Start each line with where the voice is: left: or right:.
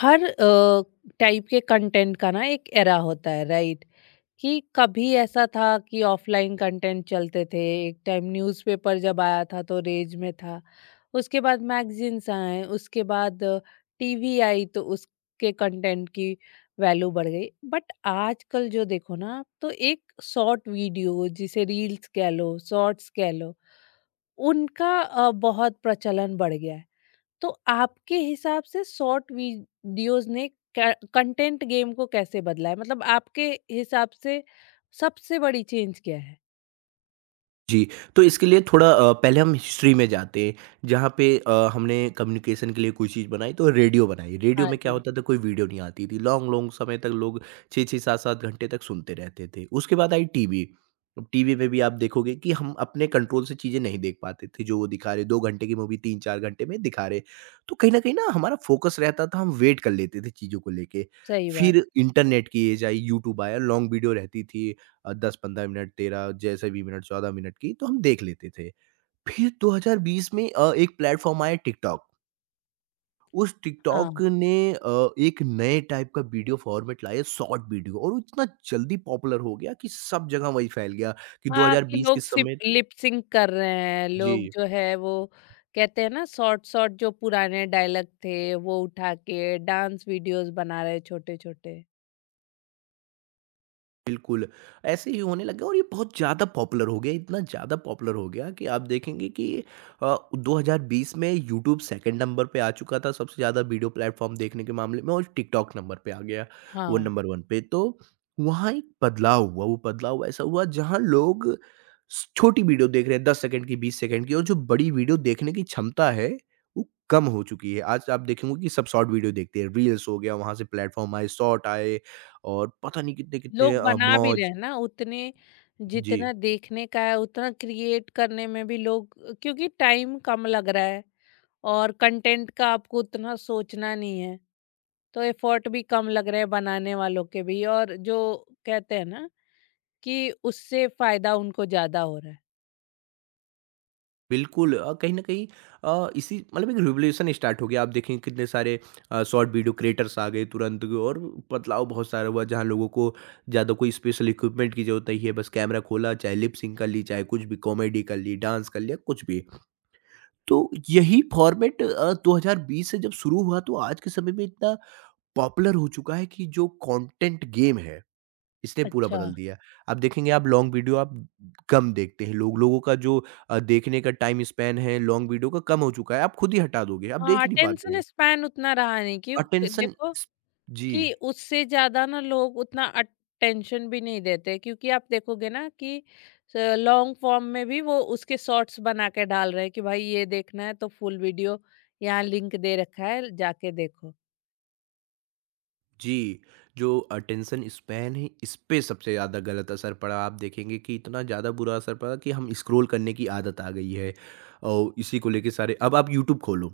left: हर type के content का ना एक एरा होता है राइट। कि कभी ऐसा था कि ऑफलाइन कंटेंट चलते थे। एक टाइम न्यूज़पेपर जब आया था तो रेज में था। उसके बाद मैगजीन्स आए, उसके बाद टीवी आई तो उसके कंटेंट की वैल्यू बढ़ गई। बट आजकल जो देखो ना आप, तो एक शॉर्ट वीडियो, जिसे रील्स कह लो शॉर्ट्स कह लो, उनका बहुत प्रचलन बढ़ गया है। तो आपके हिसाब से शॉर्ट वीडियोस ने कंटेंट गेम को कैसे बदला है? मतलब आपके हिसाब से सबसे बड़ी चेंज क्या है?
right: जी, तो इसके लिए थोड़ा पहले हम हिस्ट्री में जाते हैं, जहाँ पे हमने कम्युनिकेशन के लिए कोई चीज़ बनाई तो रेडियो बनाई। रेडियो
left: हाँ
right: में क्या
left: जी।
right: होता था कोई वीडियो नहीं आती थी, लॉन्ग-लॉन्ग समय तक लोग 6-6, 7-7 घंटे तक सुनते रहते थे। उसके बाद आई टीवी। अब टीवी में भी आप देखोगे कि हम अपने कंट्रोल से चीज़ें नहीं देख पाते थे, जो वो दिखा रहे 2 घंटे की मूवी 3-4 घंटे में दिखा रहे। तो कहीं न कहीं ना हमारा फ़ोकस रहता था, हम वेट कर लेते थे चीज़ों को लेके।
left: सही बात।
right: फिर इंटरनेट की एज आई, यूट्यूब आया, लॉन्ग वीडियो रहती थी। 10-15 मिनट, 13 जैसे भी मिनट, 14 मिनट की तो हम देख लेते थे। फिर 2020 में एक प्लेटफ़ॉर्म आया टिकटॉक। उस टिकटॉक
left: हाँ।
right: ने एक नए टाइप का वीडियो फ़ॉर्मेट लाया शॉर्ट वीडियो, और वो इतना जल्दी पॉपुलर हो गया कि सब जगह वही फैल गया कि
left: हाँ, कि
right: 2020 के
left: लोग सिप
right: समय त
left: लिप सिंक कर रहे हैं, लोग
right: जी।
left: जो है वो कहते हैं ना शॉर्ट-शॉर्ट जो पुराने डायलॉग थे वो उठा के डांस वीडियोस बना रहे हैं छोटे-छोटे।
right: बिल्कुल, ऐसे ही होने लगा और ये बहुत ज़्यादा पॉपुलर हो गया, इतना ज़्यादा पॉपुलर हो गया कि आप देखेंगे कि 2020 में यूट्यूब सेकंड नंबर पे आ चुका था सबसे ज़्यादा वीडियो प्लेटफ़ॉर्म देखने के मामले में और टिकटॉक नंबर पे आ गया, वो
left: हाँ।
right: नंबर 1 पे। तो वहाँ एक बदलाव हुआ, वो बदलाव ऐसा हुआ जहाँ लोग स छोटी वीडियो देख रहे हैं 10 सेकंड की, 20 सेकंड की, और जो बड़ी वीडियो देखने की क्षमता है, वो कम हो चुकी है। आज आप देखेंगे कि सब शॉर्ट वीडियो देखते हैं, रील्स हो गया, वहाँ से प्लेटफ़ॉर्म आए, शॉर्ट आए और पता नहीं कितने-कितने
left: लोग बना भी रहे
right: मौज
left: हैं ना उतने
right: जी,
left: जितना देखने का है उतना क्रिएट करने में भी लोग। क्योंकि टाइम कम लग रहा है और कंटेंट का आपको उतना सोचना नहीं है तो एफर्ट भी कम लग रहे हैं बनाने वालों के भी। और जो कहते हैं ना कि उससे फायदा उनको ज्यादा हो रहा है।
right: बिल्कुल कहीं न कहीं इसी मतलब एक रिवोल्यूशन स्टार्ट हो गया। आप देखेंगे कितने सारे शॉर्ट वीडियो क्रिएटर्स आ गए तुरंत, और बदलाव बहुत सारा हुआ जहाँ लोगों को ज़्यादा कोई स्पेशल इक्विपमेंट की ज़रूरत नहीं है। बस कैमरा खोला, चाहे लिप सिंक कर ली, चाहे कुछ भी कॉमेडी कर ली, डांस कर लिया, कुछ भी। तो यही फॉर्मेट 2020 से जब शुरू हुआ तो आज के समय में इतना पॉपुलर हो चुका है कि जो कंटेंट गेम है इसने पूरा
left: अच्छा।
right: बदल दिया है। आप देखेंगे आप लॉन्ग वीडियो आप कम देखते हैं, लोग लोगों का जो देखने का टाइम स्पैन है लॉन्ग वीडियो का कम हो चुका है। आप खुद ही हटा दोगे, आप
left: हाँ,
right: देख ही नहीं
left: अटेंशन
right: पाते।
left: स्पैन उतना रहा नहीं कि
right: अटेंशन
left: देखो
right: स जी,
left: कि उससे ज़्यादा ना लोग उतना अटेंशन भी नहीं देते, क्योंकि आप देखोगे ना कि लॉन्ग फॉर्म में भी वो उसके शॉर्ट्स बना के डाल रहे हैं कि भाई ये देखना है तो फुल वीडियो यहाँ लिंक दे रखा है जाके देखो।
right: जी। जो अटेंशन स्पैन है इस पे सबसे ज़्यादा गलत असर पड़ा। आप देखेंगे कि इतना ज़्यादा बुरा असर पड़ा कि हम स्क्रॉल करने की आदत आ गई है, और इसी को लेके सारे अब आप यूट्यूब खोलो।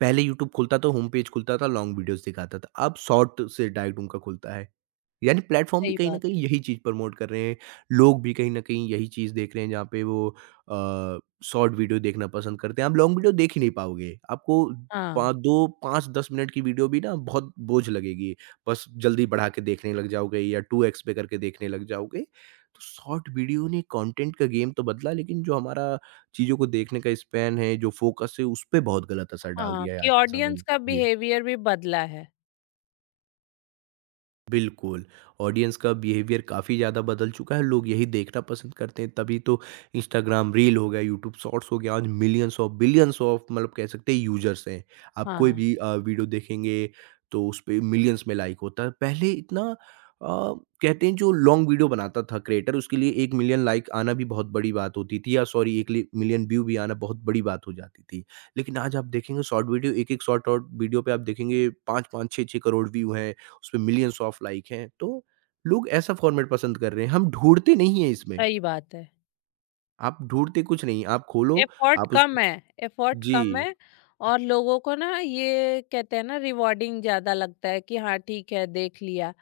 right: पहले यूट्यूब खुलता तो होम पेज खुलता था, लॉन्ग वीडियोज़ दिखाता था। अब शॉर्ट से डायरेक्ट उनका खुलता है। यानी प्लेटफ़ॉर्म भी
left: सही
right: कहीं न
left: बात
right: कहीं
left: है।
right: यही चीज़ प्रमोट कर रहे हैं। लोग भी कहीं न कहीं यही चीज़ देख रहे हैं जहाँ पे वो शॉर्ट वीडियो देखना पसंद करते हैं। आप लॉन्ग वीडियो देख ही नहीं पाओगे। आपको पा
left: हाँ।
right: 2 5-10 मिनट की वीडियो भी ना बहुत बोझ लगेगी। बस जल्दी बढ़ा के देखने लग जाओगे या 2x पे करके देखने लग जाओगे। तो शॉर्ट वीडियो ने कंटेंट का गेम तो बदला लेकिन जो हमारा चीज़ों को देखने का स्पैन है, जो फ़ोकस है, उस पे बहुत गलत असर डाल
left: हाँ
right: दिया है
left: कि
right: आज के समय
left: ऑडियंस
right: में।
left: का
right: जी।
left: बिहेवियर भी बदला है।
right: बिल्कुल, ऑडियंस का बिहेवियर काफ़ी ज़्यादा बदल चुका है, लोग यही देखना पसंद करते हैं, तभी तो इंस्टाग्राम रील हो गया, यूट्यूब शॉर्ट्स हो गया, आज मिलियंस ऑफ बिलियंस ऑफ मतलब कह सकते हैं यूज़र्स हैं। आप कोई
left: हाँ।
right: भी वीडियो देखेंगे तो उस पे मिलियंस में लाइक होता है। पहले इतना अ, कहते हैं जो लॉन्ग वीडियो बनाता था क्रिएटर उसके लिए 1 मिलियन लाइक आना भी बहुत बड़ी बात होती थी, या सॉरी 1 लि मिलियन व्यू भी आना बहुत बड़ी बात हो जाती थी। लेकिन आज आप देखेंगे शॉर्ट वीडियो, एक-एक शॉर्ट, शॉर्ट वीडियो पे आप देखेंगे 5-5, 6-6 करोड़ व्यू हैं। उस पे मिलियंस ऑफ लाइक हैं, तो लोग ऐसा फॉर्मेट पसंद कर रहे हैं, हम ढूँढते नहीं हैं इसमें,
left: सही बात है।
right: आप ढूँढते कुछ नहीं, आप खोलो,
left: एफर्ट
right: आप उसको
left: कम है। एफर्ट कम
right: जी।
left: है। और लोगों को ना ये कहते हैं ना रिवॉर्डिंग ज्यादा लगता है कि हाँ ठीक है देख लिया।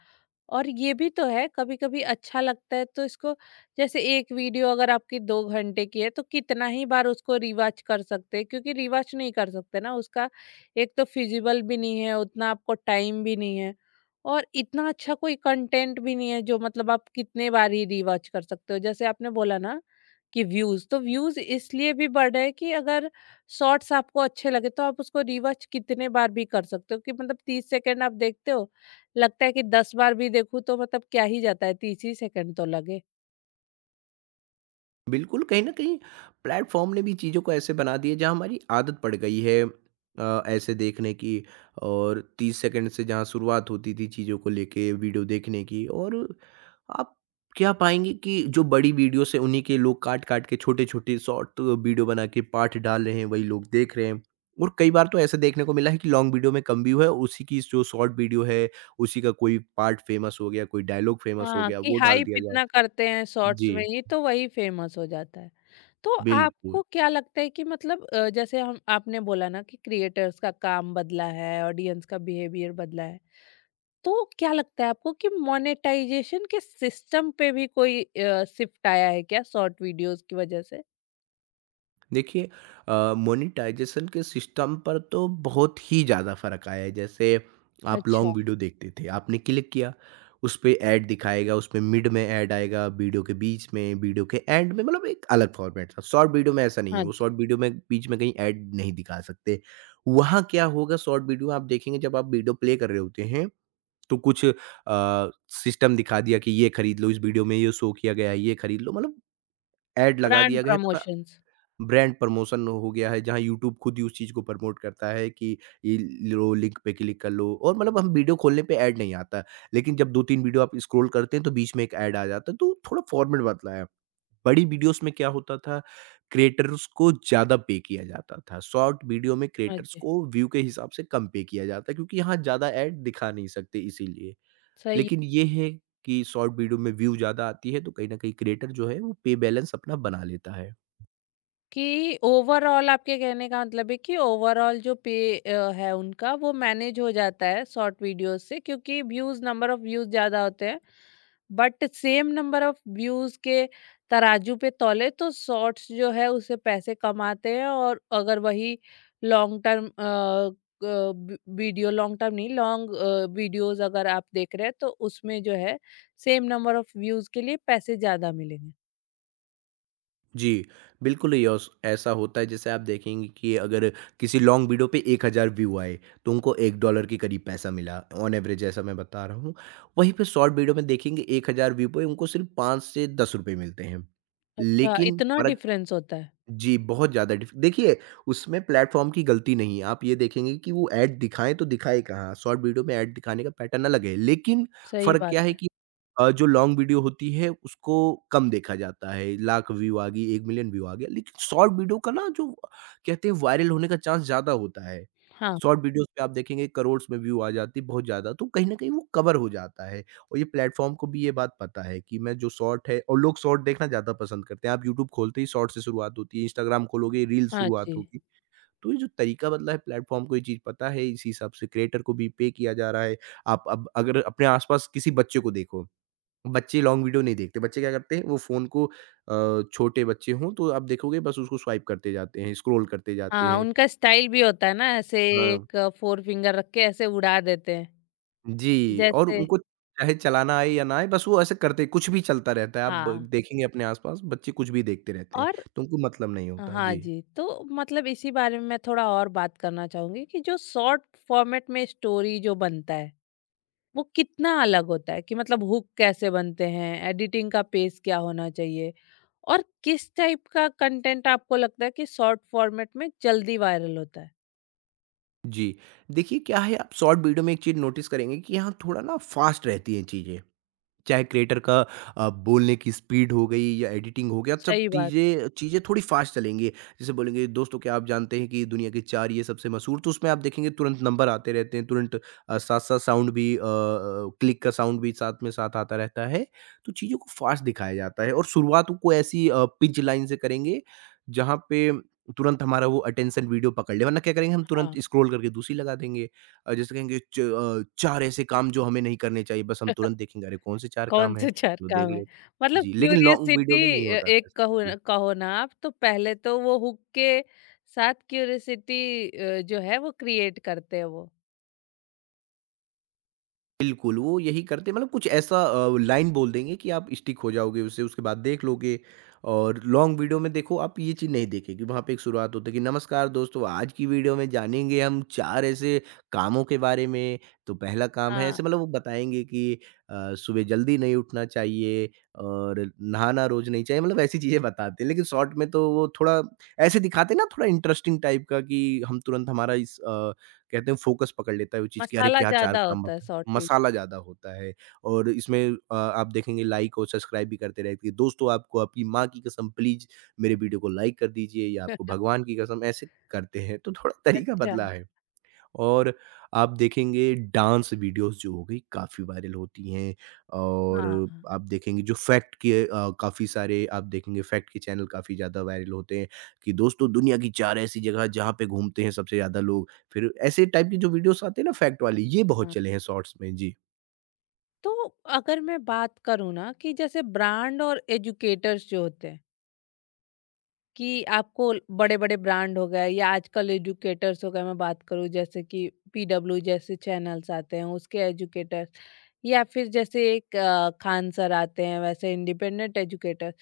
left: और ये भी तो है कभी-कभी अच्छा लगता है तो इसको जैसे एक वीडियो अगर आपकी 2 घंटे की है तो कितना ही बार उसको रिवॉच कर सकते हैं, क्योंकि रिवॉच नहीं कर सकते ना उसका। एक तो फिजिबल भी नहीं है, उतना आपको टाइम भी नहीं है और इतना अच्छा कोई कंटेंट भी नहीं है जो मतलब आप कितने बार ही रिवॉच कर सकते हो। जैसे आपने बोला ना कि व्यूज तो व्यूज इसलिए भी बढ़ रहे हैं कि अगर शॉर्ट्स आपको अच्छे लगे तो आप उसको रिवॉच कितने बार भी कर सकते हो कि मतलब 30 सेकंड आप देखते हो, लगता है कि 10 बार भी देखूं तो मतलब क्या ही जाता है, 30 ही सेकंड तो लगे।
right: बिल्कुल, कहीं न कहीं प्लेटफ़ॉर्म ने भी चीज़ों को ऐसे बना दिया जहाँ हमारी आदत पड़ गई है ऐसे देखने की, और 30 सेकंड से जहाँ शुरुआत होती थी चीज़ों को लेके वीडियो देखने की, और आप क्या पाएँगे कि जो बड़ी वीडियोस है उन्हीं के लोग काट-काट के छोटे-छोटे शॉर्ट वीडियो बना के पार्ट डाल रहे हैं, वही लोग देख रहे हैं। और कई बार तो ऐसा देखने को मिला है कि लॉन्ग वीडियो में कम व्यू है, और उसी की जो शॉर्ट वीडियो है, उसी का कोई पार्ट फ़ेमस हो गया, कोई डायलॉग फ़ेमस हो
left: हाँ
right: गया,
left: कि
right: वो डाल
left: हाइप
right: दिया जाता
left: इतना करते हैं शॉर्ट्स में
right: जी,
left: ही तो वही फेमस हो जाता है। तो
right: बिल्कुल।
left: आपको क्या लगता है कि मतलब जैसे हम आपने बोला ना कि क्रिएटर्स का काम बदला है, ऑडियंस का बिहेवियर बदला है, तो क्या लगता है आपको कि मोनेटाइजेशन के सिस्टम पे भी कोई शिफ्ट आया है क्या शॉर्ट वीडियोस की वजह से?
right: देखिए मोनेटाइज़ेशन के सिस्टम पर तो बहुत ही ज़्यादा फ़र्क आया है। जैसे आप
left: अच्छा।
right: लॉन्ग वीडियो देखते थे, आपने क्लिक किया, उस पे ऐड दिखाएगा, उसमें मिड में ऐड आएगा, वीडियो के बीच में, वीडियो के एंड में, मतलब एक अलग फ़ॉर्मेट था। शॉर्ट वीडियो में ऐसा नहीं है,
left: हाँ
right: वो शॉर्ट
left: जी।
right: वीडियो में बीच में कहीं ऐड नहीं दिखा सकते। वहाँ क्या होगा शॉर्ट वीडियो आप देखेंगे जब आप वीडियो प्ले कर रहे होते हैं, तो कुछ सिस्टम दिखा दिया कि ये खरीद लो, इस वीडियो में ये शो किया गया है, ये खरीद लो, मतलब ऐड लगा
left: ब्रांड
right: दिया गया है। थोड़ा
left: प्रमोशंस।
right: ब्रांड प्रमोशन हो गया है जहाँ यूट्यूब खुद ही उस चीज़ को प्रमोट करता है कि ये लो लिंक पे क्लिक कर लो, और मतलब हम वीडियो खोलने पे ऐड नहीं आता, लेकिन जब 2-3 वीडियो आप स्क्रॉल करते हैं तो बीच में एक ऐड आ जाता है, तो थोड़ा फॉर्मेट बदला है। बड़ी वीडियोस में क्या होता था क्रिएटर्स को ज़्यादा पे किया जाता था। शॉर्ट वीडियो में
left: हाँ
right: क्रिएटर्स
left: जी।
right: को व्यू के हिसाब से कम पे किया जाता है, क्योंकि यहाँ ज़्यादा ऐड दिखा नहीं सकते इसीलिए।
left: सही।
right: लेकिन ये है कि शॉर्ट वीडियो में व्यू ज़्यादा आती है तो कहीं न कहीं क्रिएटर जो है वो पे बैलेंस अपना बना लेता है।
left: कि ओवरऑल आपके कहने का मतलब है कि ओवरऑल जो पे है उनका वो मैनेज हो जाता है शॉर्ट वीडियोस से, क्योंकि व्यूज़ नंबर ऑफ व्यूज़ ज़्यादा होते हैं। But same number of views के तराजू पे तौले तो शॉर्ट्स जो है उससे पैसे कम आते हैं। और अगर वही long term video, long term नहीं लॉन्ग वीडियोस अगर आप देख रहे हैं तो उसमें जो है सेम नंबर ऑफ व्यूज के लिए पैसे ज्यादा मिलेंगे।
right: जी, बिल्कुल ये औस ऐसा होता है, जैसे आप देखेंगे कि अगर किसी लॉन्ग वीडियो पे 1000 व्यू आए, तो उनको $1 के करीब पैसा मिला ऑन एवरेज, ऐसा मैं बता रहा हूँ। वहीं पे शॉर्ट वीडियो में देखेंगे 1000 व्यू पे उनको सिर्फ़ 5 से ₹10 मिलते हैं।
left: अच्छा,
right: लेकिन
left: इतना
right: फ़र्क
left: डिफरेंस होता है।
right: जी, बहुत ज़्यादा डिफ देखिए, उसमें प्लेटफ़ॉर्म की गलती नहीं है, आप ये देखेंगे कि वो ऐड दिखाएँ तो दिखाए कहाँ? शॉर्ट वीडियो में ऐड दिखाने का पैटर्न अलग है, लेकिन
left: सही
right: फ़र्क
left: बात
right: क्या है
left: है।
right: कि जो लॉन्ग वीडियो होती है उसको कम देखा जाता है, लाख व्यू आ गई, 1 मिलियन व्यू आ गया, लेकिन शॉर्ट वीडियो का ना जो कहते हैं वायरल होने का चांस ज़्यादा होता है।
left: हाँ।
right: शॉर्ट वीडियोज़ पे आप देखेंगे करोड़स में व्यू आ जाती है बहुत ज़्यादा, तो कहीं न कहीं वो कवर हो जाता है। और ये प्लेटफ़ॉर्म को भी ये बात पता है कि मैं जो शॉर्ट है और लोग शॉर्ट देखना ज़्यादा पसंद करते हैं। आप यूट्यूब खोलते ही शॉर्ट से शुरुआत होती है, इंस्टाग्राम खोलोगे रील
left: हाँ
right: शुरुआत
left: जी।
right: होगी। तो ये जो तरीका बदला है प्लेटफ़ॉर्म को ये चीज़ पता है, इसी हिसाब से क्रिएटर को भी पे किया जा रहा है। आप अब अगर अपने आस-पास किसी बच्चे को देखो, बच्चे लॉन्ग वीडियो नहीं देखते, बच्चे क्या करते हैं वो फ़ोन को छोटे बच्चे हों तो आप देखोगे बस उसको स्वाइप करते जाते हैं, स्क्रॉल करते जाते
left: हाँ,
right: हैं।
left: उनका स्टाइल भी होता है ना ऐसे
right: हाँ।
left: एक फोर फिंगर रख के ऐसे उड़ा देते हैं।
right: जी, और
left: जैसे।
right: उनको चाहे चलाना आए या ना आए, बस वो ऐसे करते कुछ भी चलता रहता है। आप ब
left: हाँ।
right: देखेंगे अपने आस-पास बच्चे कुछ भी देखते रहते हैं,
left: और।
right: तो उनको मतलब नहीं होता।
left: हाँ
right: जी,
left: जी, तो मतलब इसी बारे में मैं थोड़ा और बात करना चाहूंगी कि जो शॉर्ट फॉर्मेट में स्टोरी जो बनता है वो कितना अलग होता है कि मतलब हुक कैसे बनते हैं, एडिटिंग का पेस क्या होना चाहिए, और किस टाइप का कंटेंट आपको लगता है कि शॉर्ट फॉर्मेट में जल्दी वायरल होता है।
right: जी। देखिए क्या है आप शॉर्ट वीडियो में एक चीज़ नोटिस करेंगे कि यहाँ थोड़ा ना फ़ास्ट रहती हैं चीज़ें। चाहे क्रिएटर का बोलने की स्पीड हो गई या एडिटिंग हो गया, सब
left: सही बात है।
right: चीज़ें चीज़ें थोड़ी फास्ट चलेंगी। जैसे बोलेंगे दोस्तों क्या आप जानते हैं कि दुनिया के चार ये सबसे मशहूर, तो उसमें आप देखेंगे तुरंत नंबर आते रहते हैं, तुरंत साथ साथ साउंड भी क्लिक का साउंड भी साथ में साथ आता रहता है। तो चीज़ों को फास्ट दिखाया जाता है और शुरुआत को ऐसी पिंच लाइन से करेंगे जहाँ पे तुरंत हमारा वो अटेंशन वीडियो पकड़ ले, वरना क्या करेंगे हम
left: हाँ,
right: तुरंत स्क्रॉल करके दूसरी लगा देंगे। जैसे कहेंगे 4 ऐसे काम जो हमें नहीं करने चाहिए, बस हम तुरंत देखेंगे अरे कौन से 4
left: कौन
right: काम हैं?
left: से चार
right: चलो देख
left: काम है,
right: लेते।
left: मतलब
right: जी, लेकिन लॉन्ग
left: क्यूरियसिटी।
right: वीडियो में नहीं होता था ऐसा। जी।
left: कहो ना आप तो पहले तो वो हुक के साथ क्यूरियसिटी जो है वो क्रिएट करते हैं वो।
right: बिल्कुल, वो यही करते हैं मतलब कुछ ऐसा लाइन बोल देंगे कि आप स्टिक हो जाओगे उससे, उसके बाद देख लोगे। और लॉन्ग वीडियो में देखो आप ये चीज़ नहीं देखेंगे। वहाँ पे एक शुरुआत होती है कि नमस्कार दोस्तों, आज की वीडियो में जानेंगे हम 4 ऐसे कामों के बारे में। तो पहला काम है
left: हाँ।
right: ऐसे, मतलब वो बताएँगे कि सुबह जल्दी नहीं उठना चाहिए और नहाना रोज़ नहीं चाहिए, मतलब ऐसी चीज़ें बताते हैं। लेकिन शॉर्ट में तो वो थोड़ा ऐसे दिखाते हैं ना, थोड़ा इंटरेस्टिंग टाइप का कि हम तुरंत हमारा इस कहते हैं फोकस पकड़ लेता है वो चीज़ कि अरे
left: मसाला
right: क्या 4
left: ज़्यादा
right: काम
left: होता है
right: बता।
left: Short
right: masala
left: video.
right: ज़्यादा होता है। और इसमें आप देखेंगे लाइक और सब्सक्राइब भी करते रहते हैं। दोस्तों, आपको आपकी माँ की कसम प्लीज़ मेरे वीडियो को लाइक कर दीजिए, या आपको भगवान की कसम, ऐसे करते हैं। तो थोड़ा तरीका
left: अच्छा।
right: बदला है। और आप देखेंगे डांस वीडियोज़ जो हो गई, काफ़ी वायरल होती हैं। और
left: हाँ।
right: आप देखेंगे जो फैक्ट के काफ़ी सारे आप देखेंगे फैक्ट के चैनल काफ़ी ज़्यादा वायरल होते हैं। कि दोस्तों, दुनिया की 4 ऐसी जगह जहाँ पे घूमते हैं सबसे ज़्यादा लोग। फिर ऐसे टाइप की जो वीडियोज़ आते हैं ना, फैक्ट वाली, ये बहुत
left: हाँ,
right: चले हैं शॉर्ट्स में। जी।
left: तो अगर मैं बात करूँ ना कि जैसे ब्रांड और एजुकेटर्स जो होते हैं कि आपको बड़े बड़े ब्रांड हो गए या आजकल एजुकेटर्स हो गए, मैं बात करूँ जैसे कि पीडब्ल्यू जैसे चैनल्स आते हैं उसके एजुकेटर्स या फिर जैसे एक खान सर आते हैं वैसे इंडिपेंडेंट एजुकेटर्स,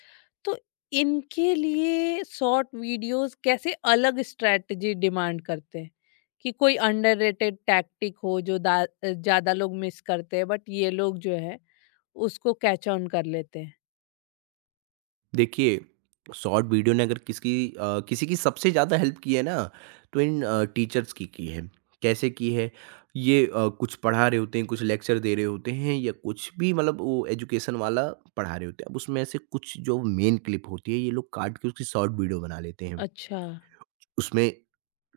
left: तो इनके लिए शॉर्ट वीडियोस कैसे अलग स्ट्रेटजी डिमांड करते हैं, कि कोई अंडररेटेड टैक्टिक हो जो ज्यादा लोग मिस करते हैं बट ये लोग जो है उसको कैच ऑन कर लेते हैं।
right: देखिए, शॉर्ट वीडियो ने अगर किसकी किसी की सबसे ज़्यादा हेल्प की है ना, तो इन टीचर्स की है। कैसे की है? ये कुछ पढ़ा रहे होते हैं, कुछ लेक्चर दे रहे होते हैं या कुछ भी, मतलब वो एजुकेशन वाला पढ़ा रहे होते हैं। अब उसमें से कुछ जो मेन क्लिप होती है, ये लोग काट के उसकी शॉर्ट वीडियो बना लेते हैं।
left: अच्छा।
right: उसमें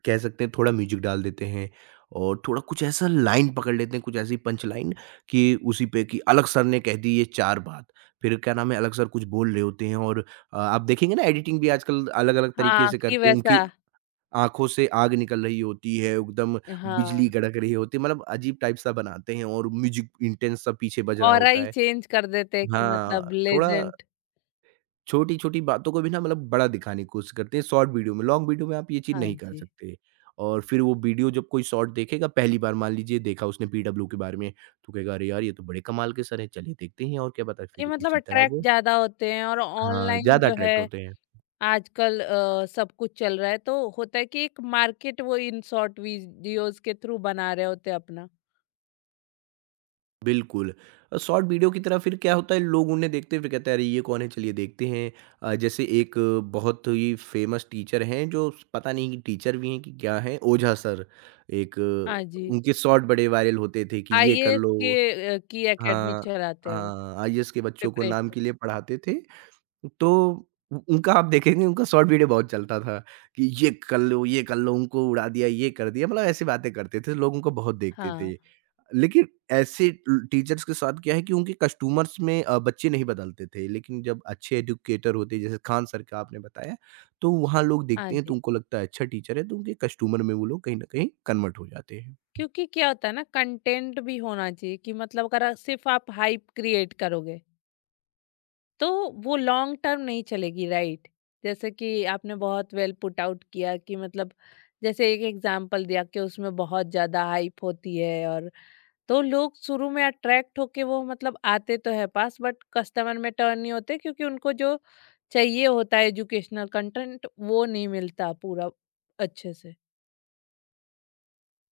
right: कह सकते हैं थोड़ा म्यूजिक डाल देते हैं और थोड़ा कुछ ऐसा लाइन पकड़ लेते हैं, कुछ ऐसी पंच लाइन कि उसी पे, कि अलग सर ने कह दी ये 4 बात। फिर क्या नाम है, अलग सर कुछ बोल रहे होते हैं और आप देखेंगे ना, एडिटिंग भी आजकल अलग-अलग तरीके
left: हाँ
right: से
left: कि
right: करते हैं। उनकी
left: वैसा।
right: आँखों से आग निकल रही होती है, एकदम
left: हाँ।
right: बिजली कड़क रही होती है, मतलब अजीब टाइप सा बनाते हैं और म्यूजिक इंटेंस सा पीछे बज रहा
left: ऑरा
right: होता
left: ही
right: है।
left: चेंज कर देते हैं कि मतलब
right: हाँ, थोड़ा
left: लेजेंट।
right: छोटी-छोटी बातों को भी ना, मतलब बड़ा दिखाने की कोशिश करते हैं शॉर्ट वीडियो में। लॉन्ग वीडियो में आप ये चीज़
left: हाँ
right: नहीं कर
left: जी।
right: सकते। और फिर वो वीडियो जब कोई शॉर्ट देखेगा, पहली बार मान लीजिए देखा उसने पीडब्ल्यू के बारे में, तो कहेगा अरे यार! ये तो बड़े कमाल के सर हैं, चलिए देखते हैं और क्या पता है
left: कि
right: फिर
left: मतलब
right: उसी तरह
left: अट्रैक्ट
right: वो।
left: ज्यादा होते हैं और
right: हाँ,
left: ऑनलाइन
right: ज़्यादा
left: जो है
right: अट्रैक्ट होते हैं।
left: आजकल सब कुछ चल रहा है तो होता है कि एक मार्केट वो इन शॉर्ट वीडियोस के थ्रू बना रहे होते हैं अपना।
right: बिल्कुल। शॉर्ट वीडियो की तरह फिर क्या होता है, लोग उन्हें देखते हैं, फिर कहते हैं अरे ये कौन है, चलिए देखते हैं। जैसे एक बहुत ही फ़ेमस टीचर हैं, जो पता नहीं कि टीचर भी हैं कि क्या हैं, ओझा सर। एक
left: हाँ जी।
right: उनके शॉर्ट बड़े वायरल होते थे कि ये कर
left: आईएएस
right: लो।
left: के की एकेडमी
right: हाँ,
left: चलाते हैं वो।
right: हाँ आईएएस के बच्चों को नाम के
left: प्रिपरेशन।
right: लिए पढ़ाते थे। तो उ उनका आप देखेंगे उनका शॉर्ट वीडियो बहुत चलता था कि ये कर लो, उनको उड़ा दिया, ये कर दिया, मतलब ऐसी बातें करते थे, लोग उनको बहुत देखते
left: हाँ।
right: थे। लेकिन ऐसे टीचर्स के साथ क्या है कि उनके कस्टमर्स में बच्चे नहीं बदलते थे। लेकिन जब अच्छे एजुकेटर होते हैं, जैसे खान सर का आपने बताया, तो वहाँ लोग
left: हाँ
right: देखते हैं तो
left: जी।
right: उनको लगता है अच्छा टीचर है, तो उनके कस्टमर में वो लोग कहीं न कहीं कन्वर्ट हो जाते हैं।
left: क्योंकि क्या होता है ना कंटेंट भी होना चाहिए कि मतलब अगर आप- सिर्फ आप हाइप क्रिएट करोगे तो वो लॉन्ग टर्म नहीं चलेगी, राइट। जैसे कि आपने बहुत वेल पुट आउट किया कि मतलब जैसे एक एग्जांपल दिया कि उसमें बहुत ज़्यादा हाइप होती है, और तो लोग शुरू में अट्रैक्ट होके वो मतलब आते तो है पास, बट कस्टमर में टर्न नहीं होते क्योंकि उनको जो चाहिए होता है एजुकेशनल कंटेंट वो नहीं मिलता पूरा अच्छे से।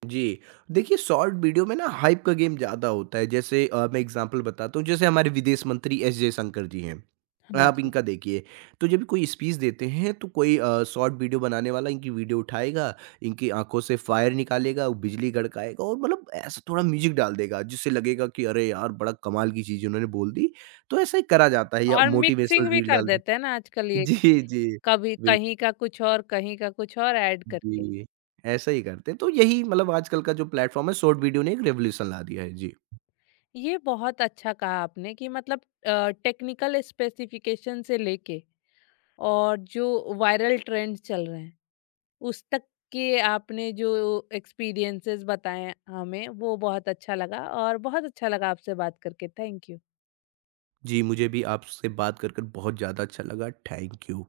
right: जी। देखिए, शॉर्ट वीडियो में ना हाइप का गेम ज़्यादा होता है। जैसे मैं एग्ज़ाम्पल बताता हूँ, जैसे हमारे विदेश मंत्री एस जयशंकर जी हैं।
left: हाँ
right: आप
left: जी।
right: इनका देखिए, तो जब भी कोई स्पीच देते हैं तो कोई शॉर्ट वीडियो बनाने वाला इनकी वीडियो उठाएगा, इनकी आँखों से फायर निकालेगा, वो बिजली गड़काएगा और मतलब ऐसा थोड़ा म्यूज़िक डाल देगा, जिससे लगेगा कि अरे यार! बड़ा कमाल की चीज़ उन्होंने बोल दी। तो ऐसा ही करा जाता है, या
left: और
right: मोटिवेशनल
left: मिक्सिंग भी
right: रील
left: कर
right: डाल दें।
left: देते हैं ना आजकल ये कि
right: जी, जी।
left: कभी
right: बिल्कुल।
left: कहीं का कुछ और कहीं का कुछ और ऐड करके।
right: जी, ऐसा ही करते हैं। तो यही मतलब आजकल का जो प्लेटफ़ॉर्म है, शॉर्ट वीडियो ने एक रिवॉल्यूशन ला दिया है। जी।
left: ये बहुत अच्छा कहा आपने कि मतलब टेक्निकल स्पेसिफिकेशन से लेके और जो वायरल ट्रेंड्स चल रहे हैं, उस तक के आपने जो एक्सपीरियंसेस बताएं हमें वो बहुत अच्छा लगा। और बहुत अच्छा लगा आपसे बात करके, थैंक यू
right: जी, मुझे भी आपसे बात कर बहुत ज़्यादा अच्छा लगा। Thank you.